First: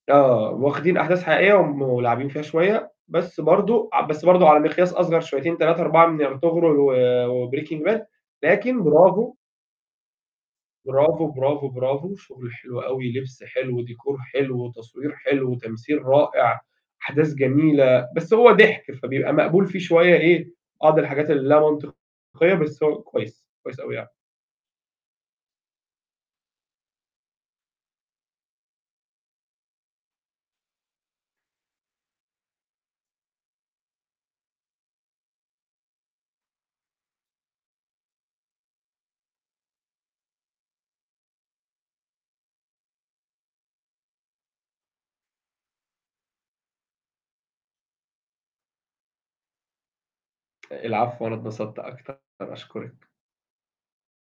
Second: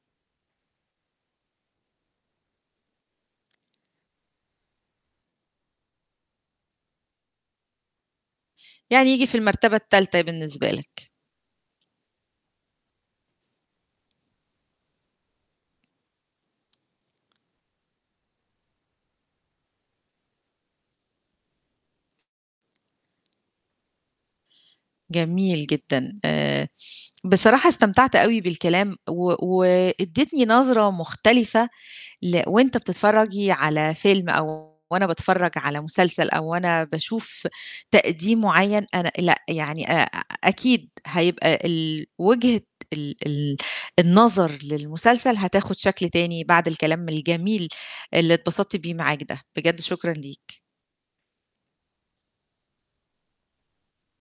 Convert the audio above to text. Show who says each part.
Speaker 1: آه، واخدين أحداث حقيقية وم ولاعبين فيها شوية، بس برضه ع بس برضه على مقياس أصغر شويتين 3، 4 من أرطغرل و وbreaking Bad، لكن
Speaker 2: يعني ييجي
Speaker 1: برافو.
Speaker 2: في المرتبة التالتة بالنسبة لك.
Speaker 1: برافو، برافو، برافو شُغل حلو أوي، لبْس حلو، ديكور حلو، وتصوير حلو وتمثيل رائع، أحداث جميلة، بس هو ضِحْك، فبيبقى مقبول فيه شوية إيه، بعض الحاجات اللي ليها منطقية بس هو كويس، كويس أوي يع
Speaker 2: جميل جدًا. آآ بصراحة استمتعت أوي بالكلام و وادّيتني نظرة مختلفة ل وأنت بتتفرجي على فيلم أو وأنا باتفرّج على مسلسل أو وأنا باشوف تقديم معيّن، أنا لأ، يعني آآ أكيد هيبقى ال وجهة ال ال النظر للمسلسل هتاخُد شكل تاني بعد الكلام الجميل اللي اتبسطت بيه معاك ده، بجد شكرًا ليك.
Speaker 1: العفو، أنا اتبسطت أكتر، أشكرِك.